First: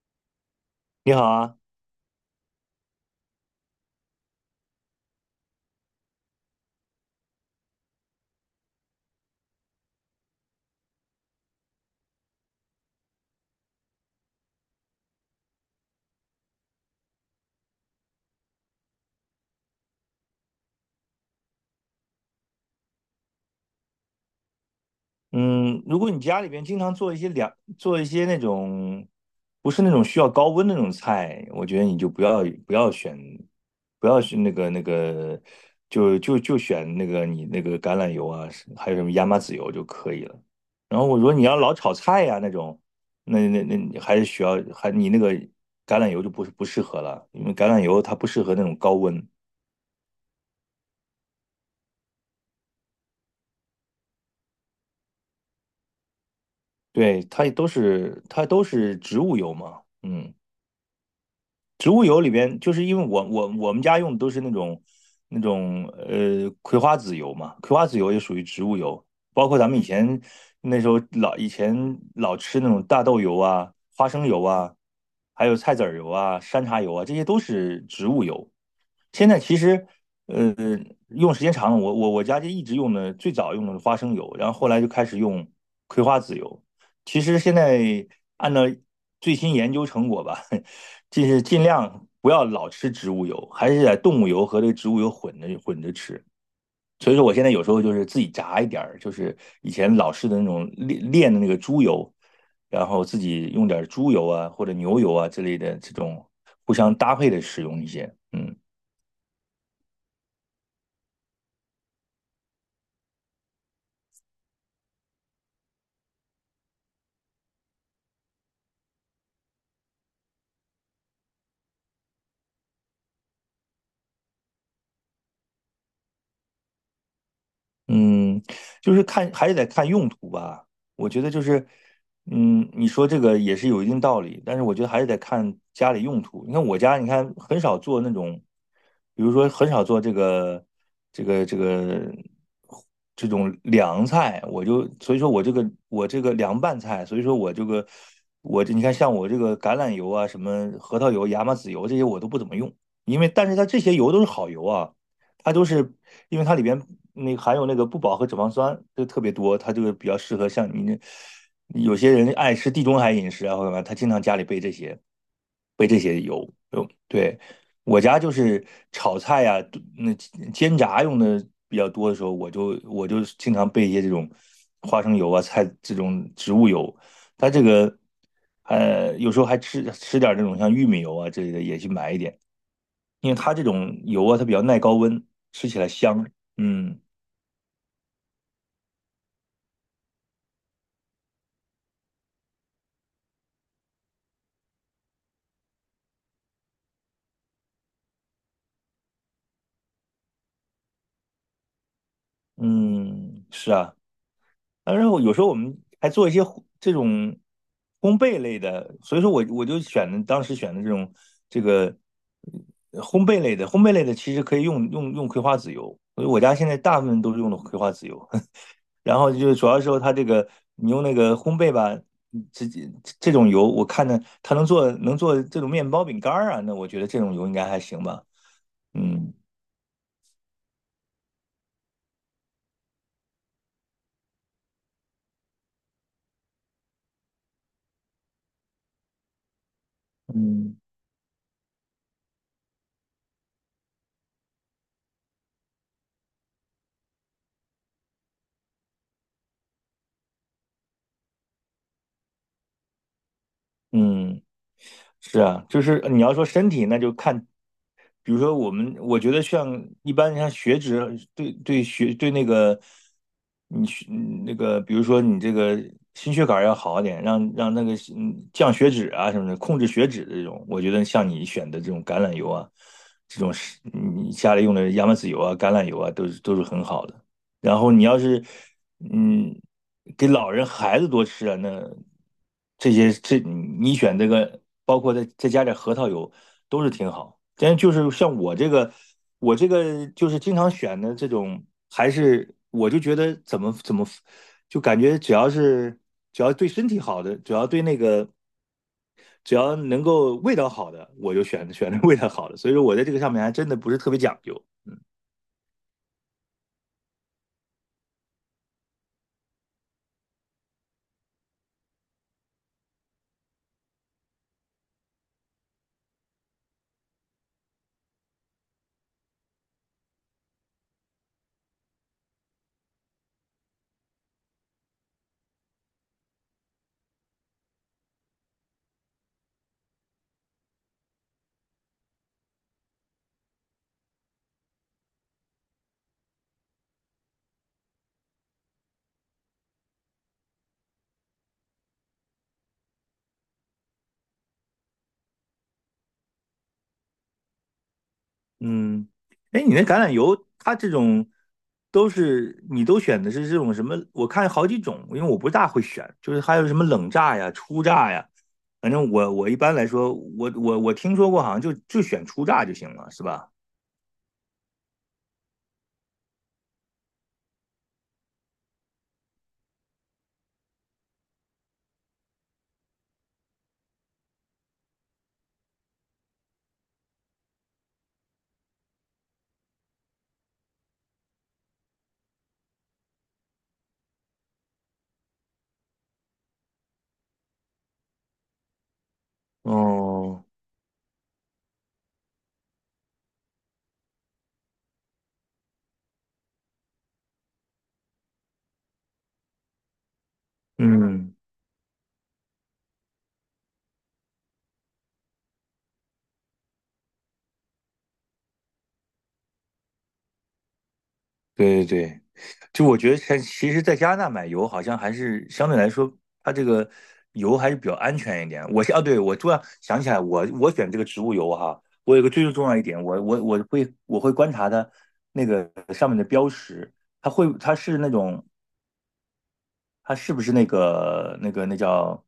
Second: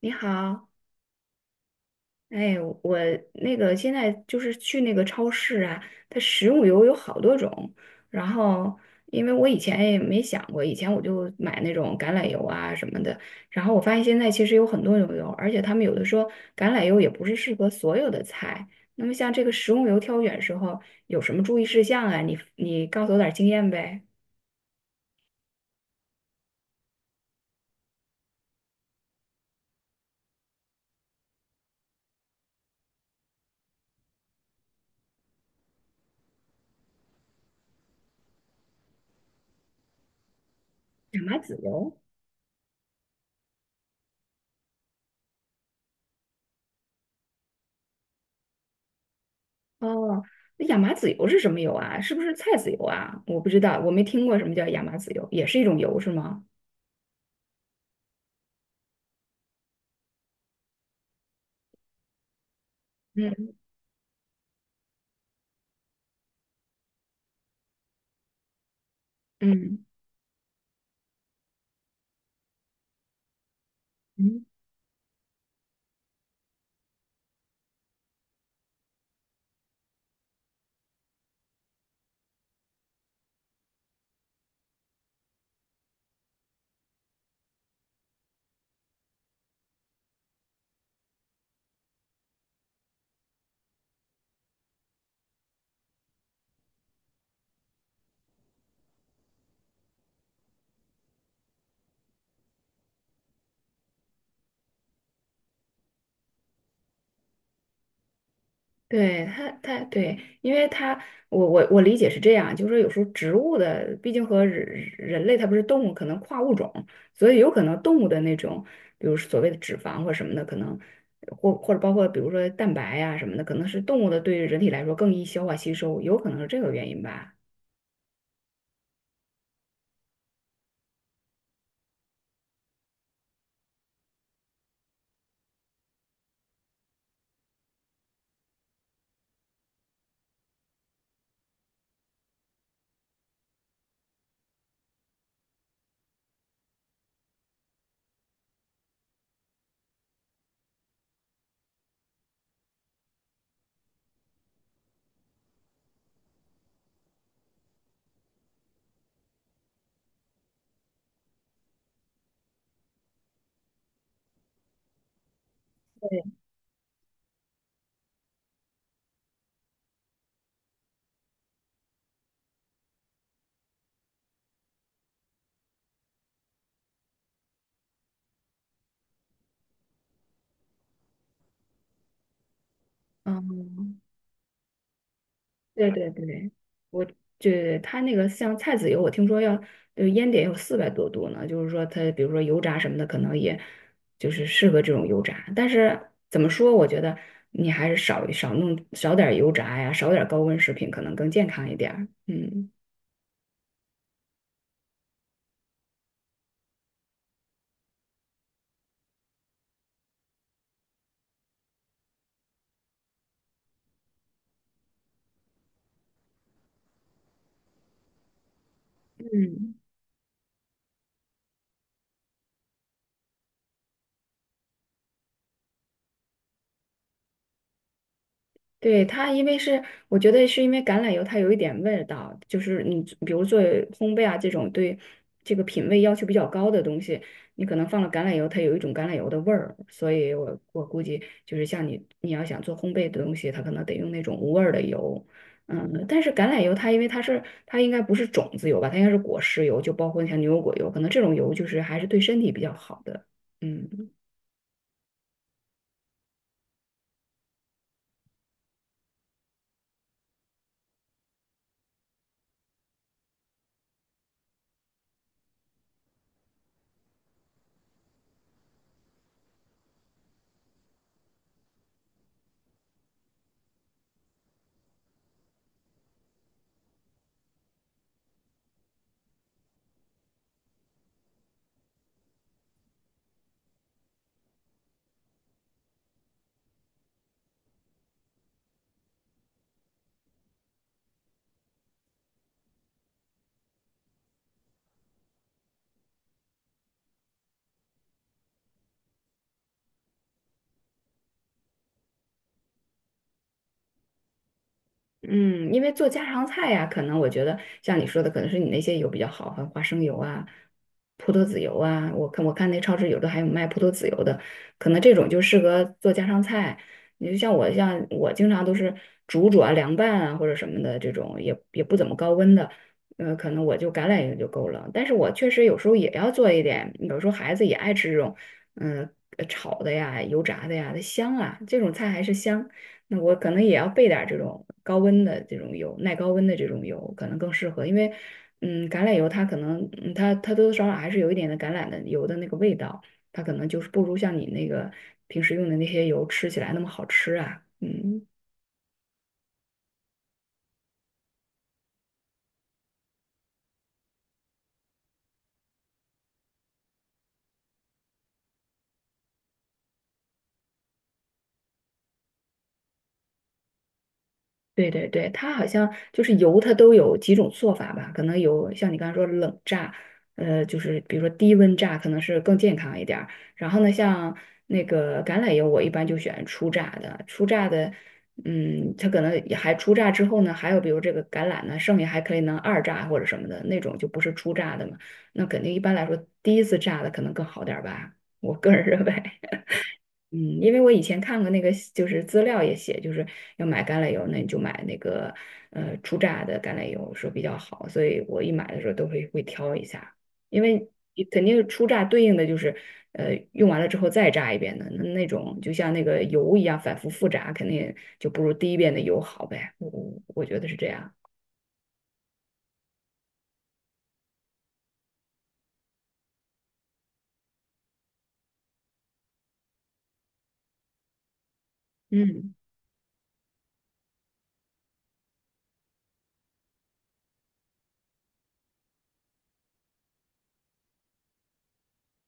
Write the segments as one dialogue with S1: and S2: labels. S1: 你好，
S2: 你好啊，
S1: 哎，我现在就是去那个超市啊，它食用油有好多种。然后，因为我以前也没想过，以前我就买那种橄榄油啊什么的。然后我发现现在其实有很多种油，而且他们有的说橄榄油也不是适合所有的菜。那么像这个食用油挑选时候有什么注意事项啊？你告诉我点儿经验呗。
S2: 嗯，如果你家里边经常做一些凉，做一些那种不是那种需要高温的那种菜，我觉得你就不要选，不要选那个那个，就选那个你那个橄榄油啊，是还有什么亚麻籽油就可以了。然后我
S1: 亚
S2: 说
S1: 麻
S2: 你
S1: 籽
S2: 要老炒
S1: 油。
S2: 菜呀、那种，那你还是需要还你那个橄榄油就不适合了，因为橄榄油它不适合那种高温，
S1: 哦，那亚麻籽油是什么油啊？是不是菜籽油啊？我不知道，我没听过什么叫亚麻籽油，也是一种油是吗？
S2: 对，它都是植物油嘛，嗯。植物油里边，就是因为
S1: 嗯
S2: 我们家用的都是那种葵花籽油嘛，葵花籽油也属于植物油，包括咱们以
S1: 嗯
S2: 前那时候老以前老吃那种大豆油啊、花生油
S1: 嗯，
S2: 啊，还有菜籽儿油啊、山茶油啊，这些都是植物油。现在其实呃用时间长了，我家就一直用的最早用的是花生油，然后后来就开始用葵花籽油。其实现在按照最新研究成果吧，就是尽量不要老吃植物油，还是在动物油和这个植物油混着混着吃。所以说，我现在有时候就是自己炸一点就是以前老式的那种炼炼的那个猪油，然后自己用点猪油啊或者牛油啊之类的这种互相搭配的使用一些，嗯。
S1: 对，它对，因为它我理解是这样，就是说有时候植物的，毕竟和人类它不是动物，可能跨物种，所以有可能动物的那种，比如所谓的脂肪或什么的，可能或者包括比如说蛋白呀什么的，可能是动物的对人体来说更易消化吸收，有可能是这个原因吧。
S2: 嗯，就是看还是得看用途吧。我觉得就是，你说这个也是有一定道理，但是我觉得还是得看家里用途。你看我家，你看很少做那种，比如说很少做这个这个这种凉菜，我就所以说我这个凉拌菜，所以说我这个我这你看像我这个橄榄油啊，什么核桃油、亚麻籽油这些我都不怎么用，但是它这些油都是好油啊。它都是因为它里边那个含有那个不饱和脂肪酸就特别多，它这个比较适合像你那有些人爱吃地中海饮食啊或者什么，他经常家里备这些
S1: 对，
S2: 油。有对我家就是炒菜呀、那煎炸用的比较多的时候，我就经常备一些这种花生油啊、菜这种植物油。它这个有时候还吃吃点这种像玉米油啊之类的，也去买一点。因为它这
S1: 嗯，
S2: 种油啊，它比较耐高温，吃起来
S1: 对对
S2: 香。
S1: 对，
S2: 嗯
S1: 我它那个像菜籽油，我听说要烟点有四百多度呢，就是说它比如说油炸什么的，可能也就是适合这种油炸。但是怎么说，我觉得你还是少点儿油炸呀，少点儿高温食品，可能更健康一点儿。嗯
S2: 嗯，是啊。当然我有时候我们还做一些这种烘焙类的，所以说我就选的当时选的这种这个烘焙类的，烘焙类的其实可以用葵花籽油，所以我家现在大部分都是用的葵花籽油。然后就是主
S1: 嗯。
S2: 要时候它这个你用那个烘焙吧，直接这种油，我看着它能做这种面包饼干儿啊，那我觉得这种油应该还行吧。
S1: 对，它，
S2: 嗯。
S1: 因为是我觉得是因为橄榄油它有一点味道，就是你比如做烘焙啊这种对这个品味要求比较高的东西，你可能放了橄榄油，它有一种橄榄油的味儿，所以我
S2: 嗯
S1: 我估计就是像你要想做烘焙的东西，它可能得用那种无味儿的油，嗯，但是橄榄油它因为它应该不是种子油吧，它应该是果实油，就包括像牛油果油，可能这种油就是还是对身体比较好的，嗯。
S2: 嗯，是啊，就是你要说身体，那就看，比如说我们，我觉得像一般像血脂对对血对那个你血那个，比如说你这个心血管要好一点，让那个降血脂啊什么的，控制血脂的这种，我觉得像你选的这种橄榄油啊，这种是你家里用的亚麻籽油啊、橄榄油啊，都是很好的。然后你要是嗯给老人孩子多吃啊，那这些这你选这个，包括再加点核桃油，都是挺好。但就是像我这个就是经常选的这种，还是我就觉得怎么，就感觉只要对身体好的，只要对那个。只要能够味道好的，我就选那味道好的。所以说我在这个上面还真的不是特别讲究。
S1: 嗯，因为做家常菜呀、可能我觉得像你说的，可能是你那些油比较好，像花生油啊、葡萄籽油啊。我看那超市有的还有卖葡萄籽油的，可能这种就适合做家常菜。你就像我，像我经常都是煮啊、凉拌啊或者什么的这种，也不怎么高温的，可能我就橄榄油就够了。但是我确实有时候也要做一点，有时候孩子也爱吃这种，嗯、炒的呀、油炸的呀，它香啊，这种菜还是香。那我可能也要备点儿这种高温的这种油，耐高温的这种油可能更适合，因为嗯，橄榄油它可能嗯它它多多少少还是有一点的橄榄的油的那个味道，它可能就是不如像你那个平时用的那些油吃起来那么好吃啊，嗯。
S2: 嗯，哎，你那橄榄油，它这种都是你都选的是这种什么？我看好几种，因为我不大会选，就是还有什么冷榨呀、初榨呀，反正我一般来说，我听说过，好像就选初榨就行了，是吧？
S1: 对对对，它好像就是油，它都有几种做法吧？可能有像你刚才说冷榨，就是比如说低温榨，可能是更健康一点儿。然后呢，像那个橄榄油，我一般就选初榨的。初榨的，嗯，它可能也还初榨之后呢，还有比如这个橄榄呢，剩下还可以能二榨或者什么的那种，就不是初榨的嘛。那肯定一般来说，第一次榨的可能更好点儿吧，我个人 认为。嗯，
S2: 哦，
S1: 因为我以前看过那个，就是资料也写，就是要买橄榄油，那你就买那个初榨的橄榄油说比较好，所以我一买的时候都会挑一下，因为你
S2: 嗯
S1: 肯定初榨对应的就是用完了之后再榨一遍的，那那种就像那个油一样反复复榨，肯定就不如第一遍的油好呗，我觉得是这样。
S2: 对对对，就我觉得像，其实在加拿大买油好像还是相对来说，它这个油还是比较安全一点。我是啊，对，我突然想起来我选这个植物油哈，我有个最
S1: 嗯
S2: 重要一点，我会观察它那个上面的标识，它是那种它是不是那叫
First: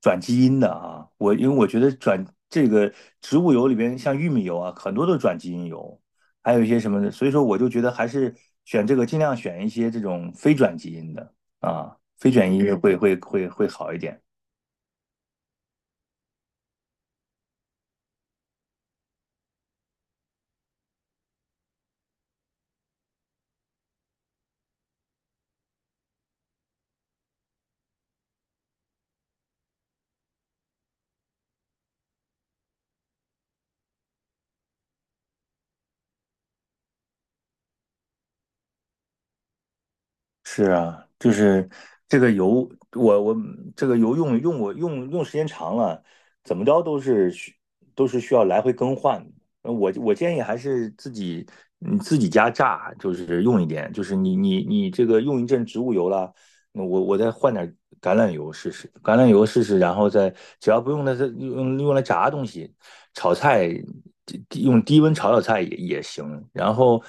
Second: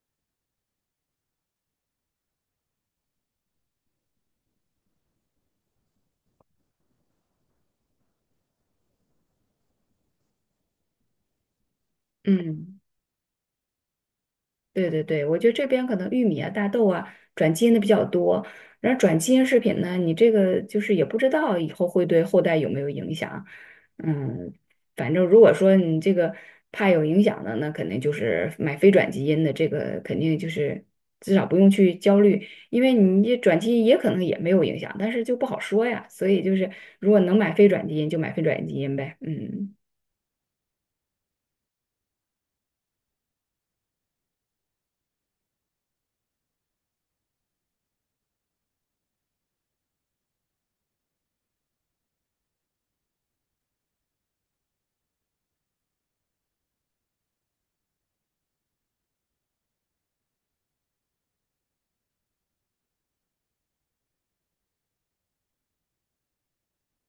S2: 转基因的啊？因为我觉得这个植物油里边，像玉米油啊，很多都是转基因油，还有一些什么的，所以说我就觉得还是选这个，尽量选一些这种非转基因的啊，非转基因
S1: 嗯。
S2: 会好一点。
S1: 对对对，我觉得这边可能玉米啊、大豆啊转基因的比较多，然后转基因食品呢，你这个就是也不知道以后会对后代有没有影响。嗯，反正如果说你这个怕有影响的，那肯定就是买非转基因的，这个肯定就是至少不用去焦虑，因为你这转基因也可能也没有影响，但是就不好说呀。所以就是如果能买非转基因就买非转基因呗，嗯。
S2: 是啊，就是这个油，我这个油我用时间长了，怎么着都是需要来回更换的我建议还是自己你自己家榨，就是用一点，就是你这个用一阵植物油了，那我再换点橄榄油试试，然后再只要不用它用来炸东西，炒菜用低温炒菜也行。然后，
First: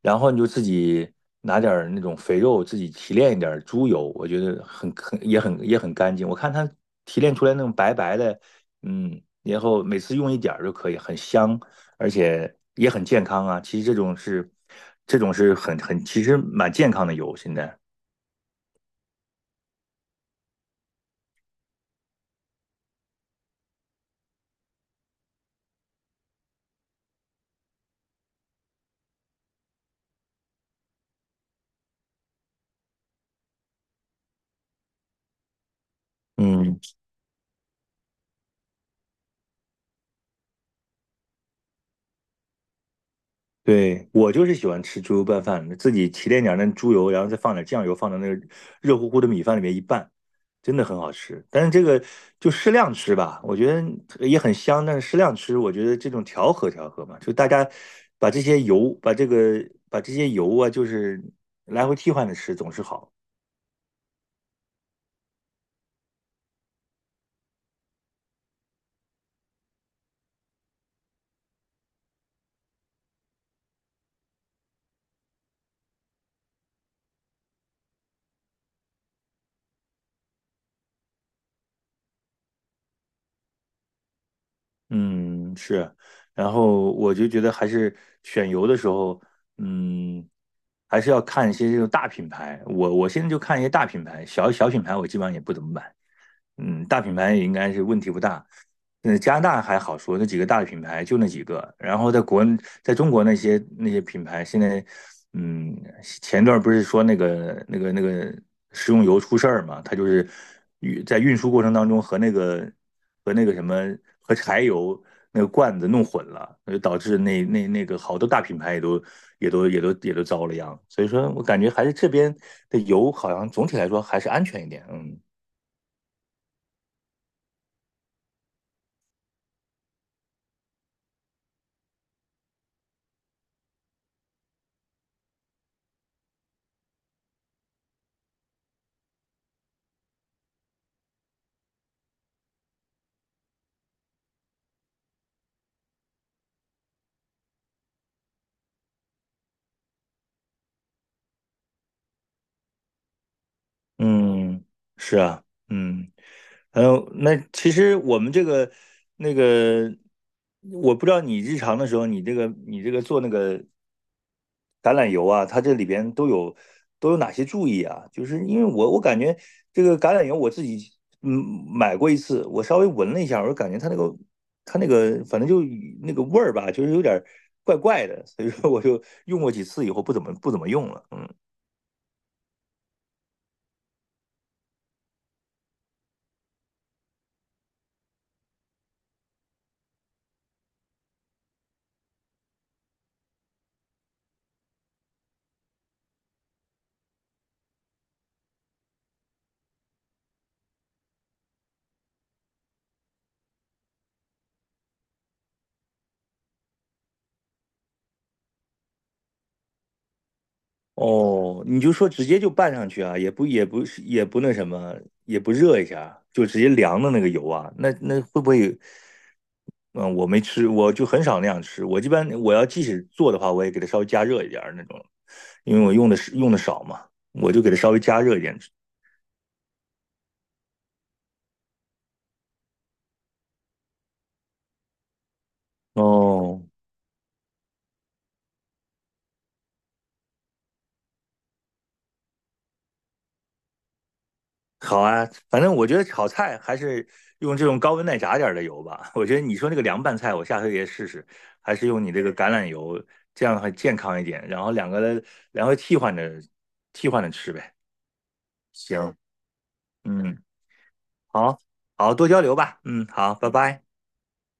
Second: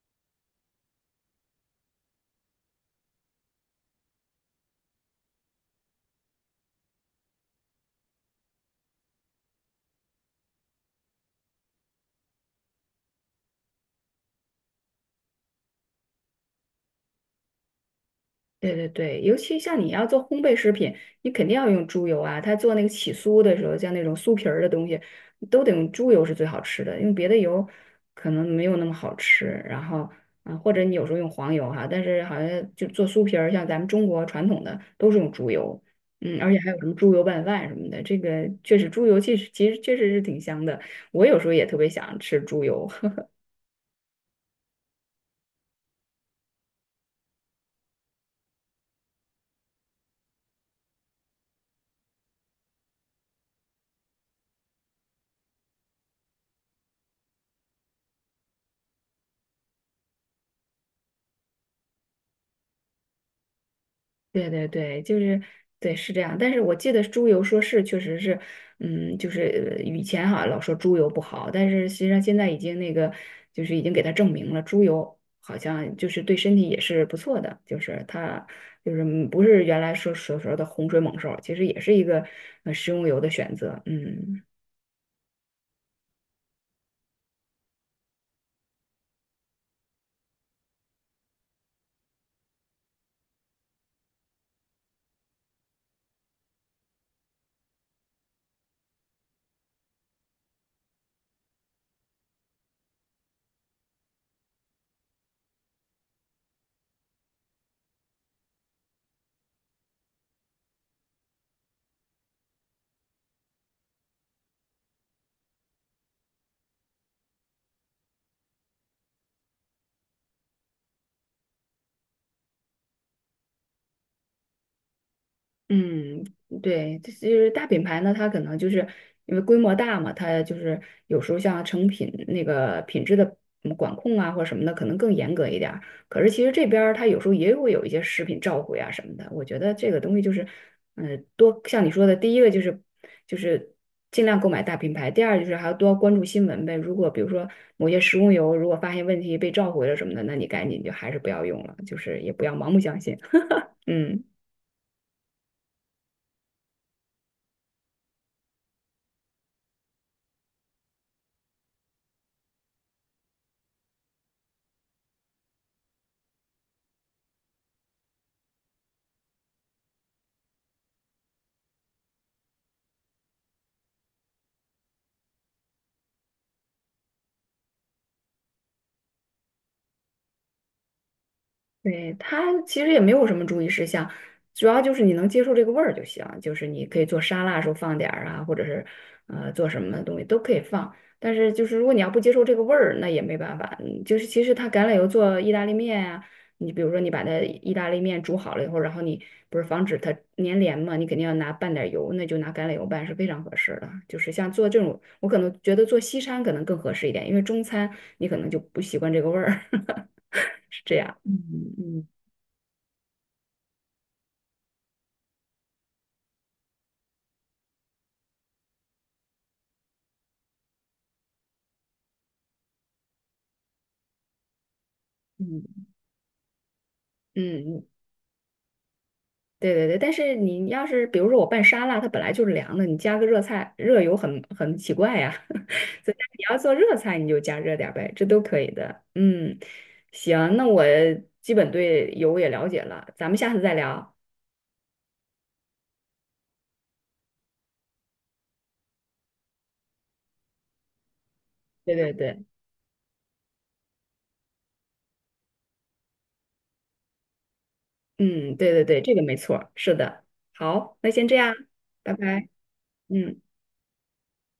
S2: 你就自己拿点儿那种肥肉，自己提炼一点儿猪油，我觉得很干净。我看它提炼出来那种白白的，然后每次用一点儿就可以，很香，而且也很健康啊。其实这种是其实蛮健康的油，现在
S1: 对对对，尤其像你要做烘焙食品，你肯定要用猪油啊。他做那个起酥的时候，像那种酥皮儿的东西，都得用猪油是最好吃的，用别的油可能没有那么好吃。然后啊，或者你有时候用黄油哈，但是好像就做酥皮儿，像咱们中国传统的都是用猪油，嗯，而且还有
S2: 嗯。
S1: 什么猪油拌饭什么的，这个确实猪油其实确实是挺香的。我有时候也特别想吃猪油。
S2: 对，我就是喜欢吃猪油拌饭，自己提炼点那猪油，然后再放点酱油，放到那个热乎乎的米饭里面一拌，真的很好吃。但是这个就适量吃吧，我觉得也很香，但是适量吃，我觉得这种调和调和嘛，就大家把这些油，把这些油啊，就是来回替换着吃，总是好。
S1: 对对对，就是对是这样，但是我记得猪油说是确实是，嗯，就是以前哈老说猪油不好，但是实际上现在已经那个就是已经给它证明了，猪油好像就是对身体也是不错的，就是它就是嗯不是原来说所说的洪水猛兽，其实也是一个食用油的选择，嗯。
S2: 嗯，是，然后我就觉得还是选油的时候，嗯，还是要看一些这种大品牌。我现在就看一些大品牌，小品牌我基本上也不怎么买。嗯，大品牌也应该是问题不大。那加拿大还好说，那几个大的品牌就那几个。然后在中国那些品牌，现在，嗯，前段不是说那个食用油出事儿嘛？它就是在运输过程当中和那个什么和柴油那个罐子弄混了，那就导致那个好多大品牌也都遭了殃。所以说我感觉还是这边的油好像总体来说还是安全一点，嗯。
S1: 嗯，对，这就是大品牌呢，它可能就是因为规模大嘛，它就是有时候像成品那个品质的嗯管控啊或者什么的，可能更严格一点儿。可是其实这边儿它有时候也会有一些食品召回啊什么的。我觉得这个东西就是，嗯、多像你说的，第一个就是尽量购买大品牌，第二就是还要多关注新闻呗。如果比如说某些食用油如果发现问题被召回了什么的，那你赶紧就还是不要用了，就是也不要盲目相信。嗯。
S2: 嗯，是啊，嗯，还有那其实我们这个那个，我不知道你日常的时候，你这个做那个橄榄油啊，它这里边都有哪些注意啊？就是因为我感觉这个橄榄油我自己嗯买过一次，我稍微闻了一下，我就感觉它那个反正就那个味儿吧，就是有点儿怪怪的，所以说我就用过几次以后不怎么用了，嗯。
S1: 对，它其实也没有什么注意事项，主要就是你能接受这个味儿就行。就是你可以做沙拉的时候放点儿啊，或者是做什么东西都可以放。但是就是如果你要不接受这个味儿，那也没办法。嗯就是其实它橄榄油做意大利面啊，你比如说你把它意大利面煮好了以后，然后你不是防止它粘连嘛，你肯定要拿拌点儿油，那就拿橄榄油拌是非常合适的。就是像做这种，我可能觉得做西餐可能更合适一点，因为中餐你可能就不习惯这个味儿，是这样。嗯
S2: 哦，你就
S1: 嗯，
S2: 说直接就拌上去啊，也不是也不那什么，也不热一下，就直接凉的那个油啊，那会不会？嗯，我没吃，我就很少那样吃。我一般我要即使做的话，我也给它稍微加热一点儿那种，因为
S1: 嗯
S2: 我用的少嘛，我就给它
S1: 嗯，
S2: 稍微加热一点。
S1: 对对对，但是你要是比如说我拌沙拉，它本来就是凉的，你加个热菜，热油很奇怪呀。所以你要
S2: 哦，
S1: 做热菜，你就加热点儿呗，这都可以的。嗯，行，那我基本对油也了解了，咱们下次再聊。
S2: 好啊，反正我觉得炒菜还是用这种高温耐炸点儿的油吧。我觉得你说那个凉拌菜，我下回也试试，还是
S1: 对
S2: 用
S1: 对
S2: 你这个
S1: 对，
S2: 橄榄油，这样的话健康一点。然后两个，然后替换着吃呗。
S1: 嗯，对对对，
S2: 行，
S1: 这个没错儿，是的。
S2: 嗯，
S1: 好，那先这样，
S2: 好，好，
S1: 拜
S2: 多交
S1: 拜。
S2: 流吧。嗯，好，
S1: 嗯。
S2: 拜拜。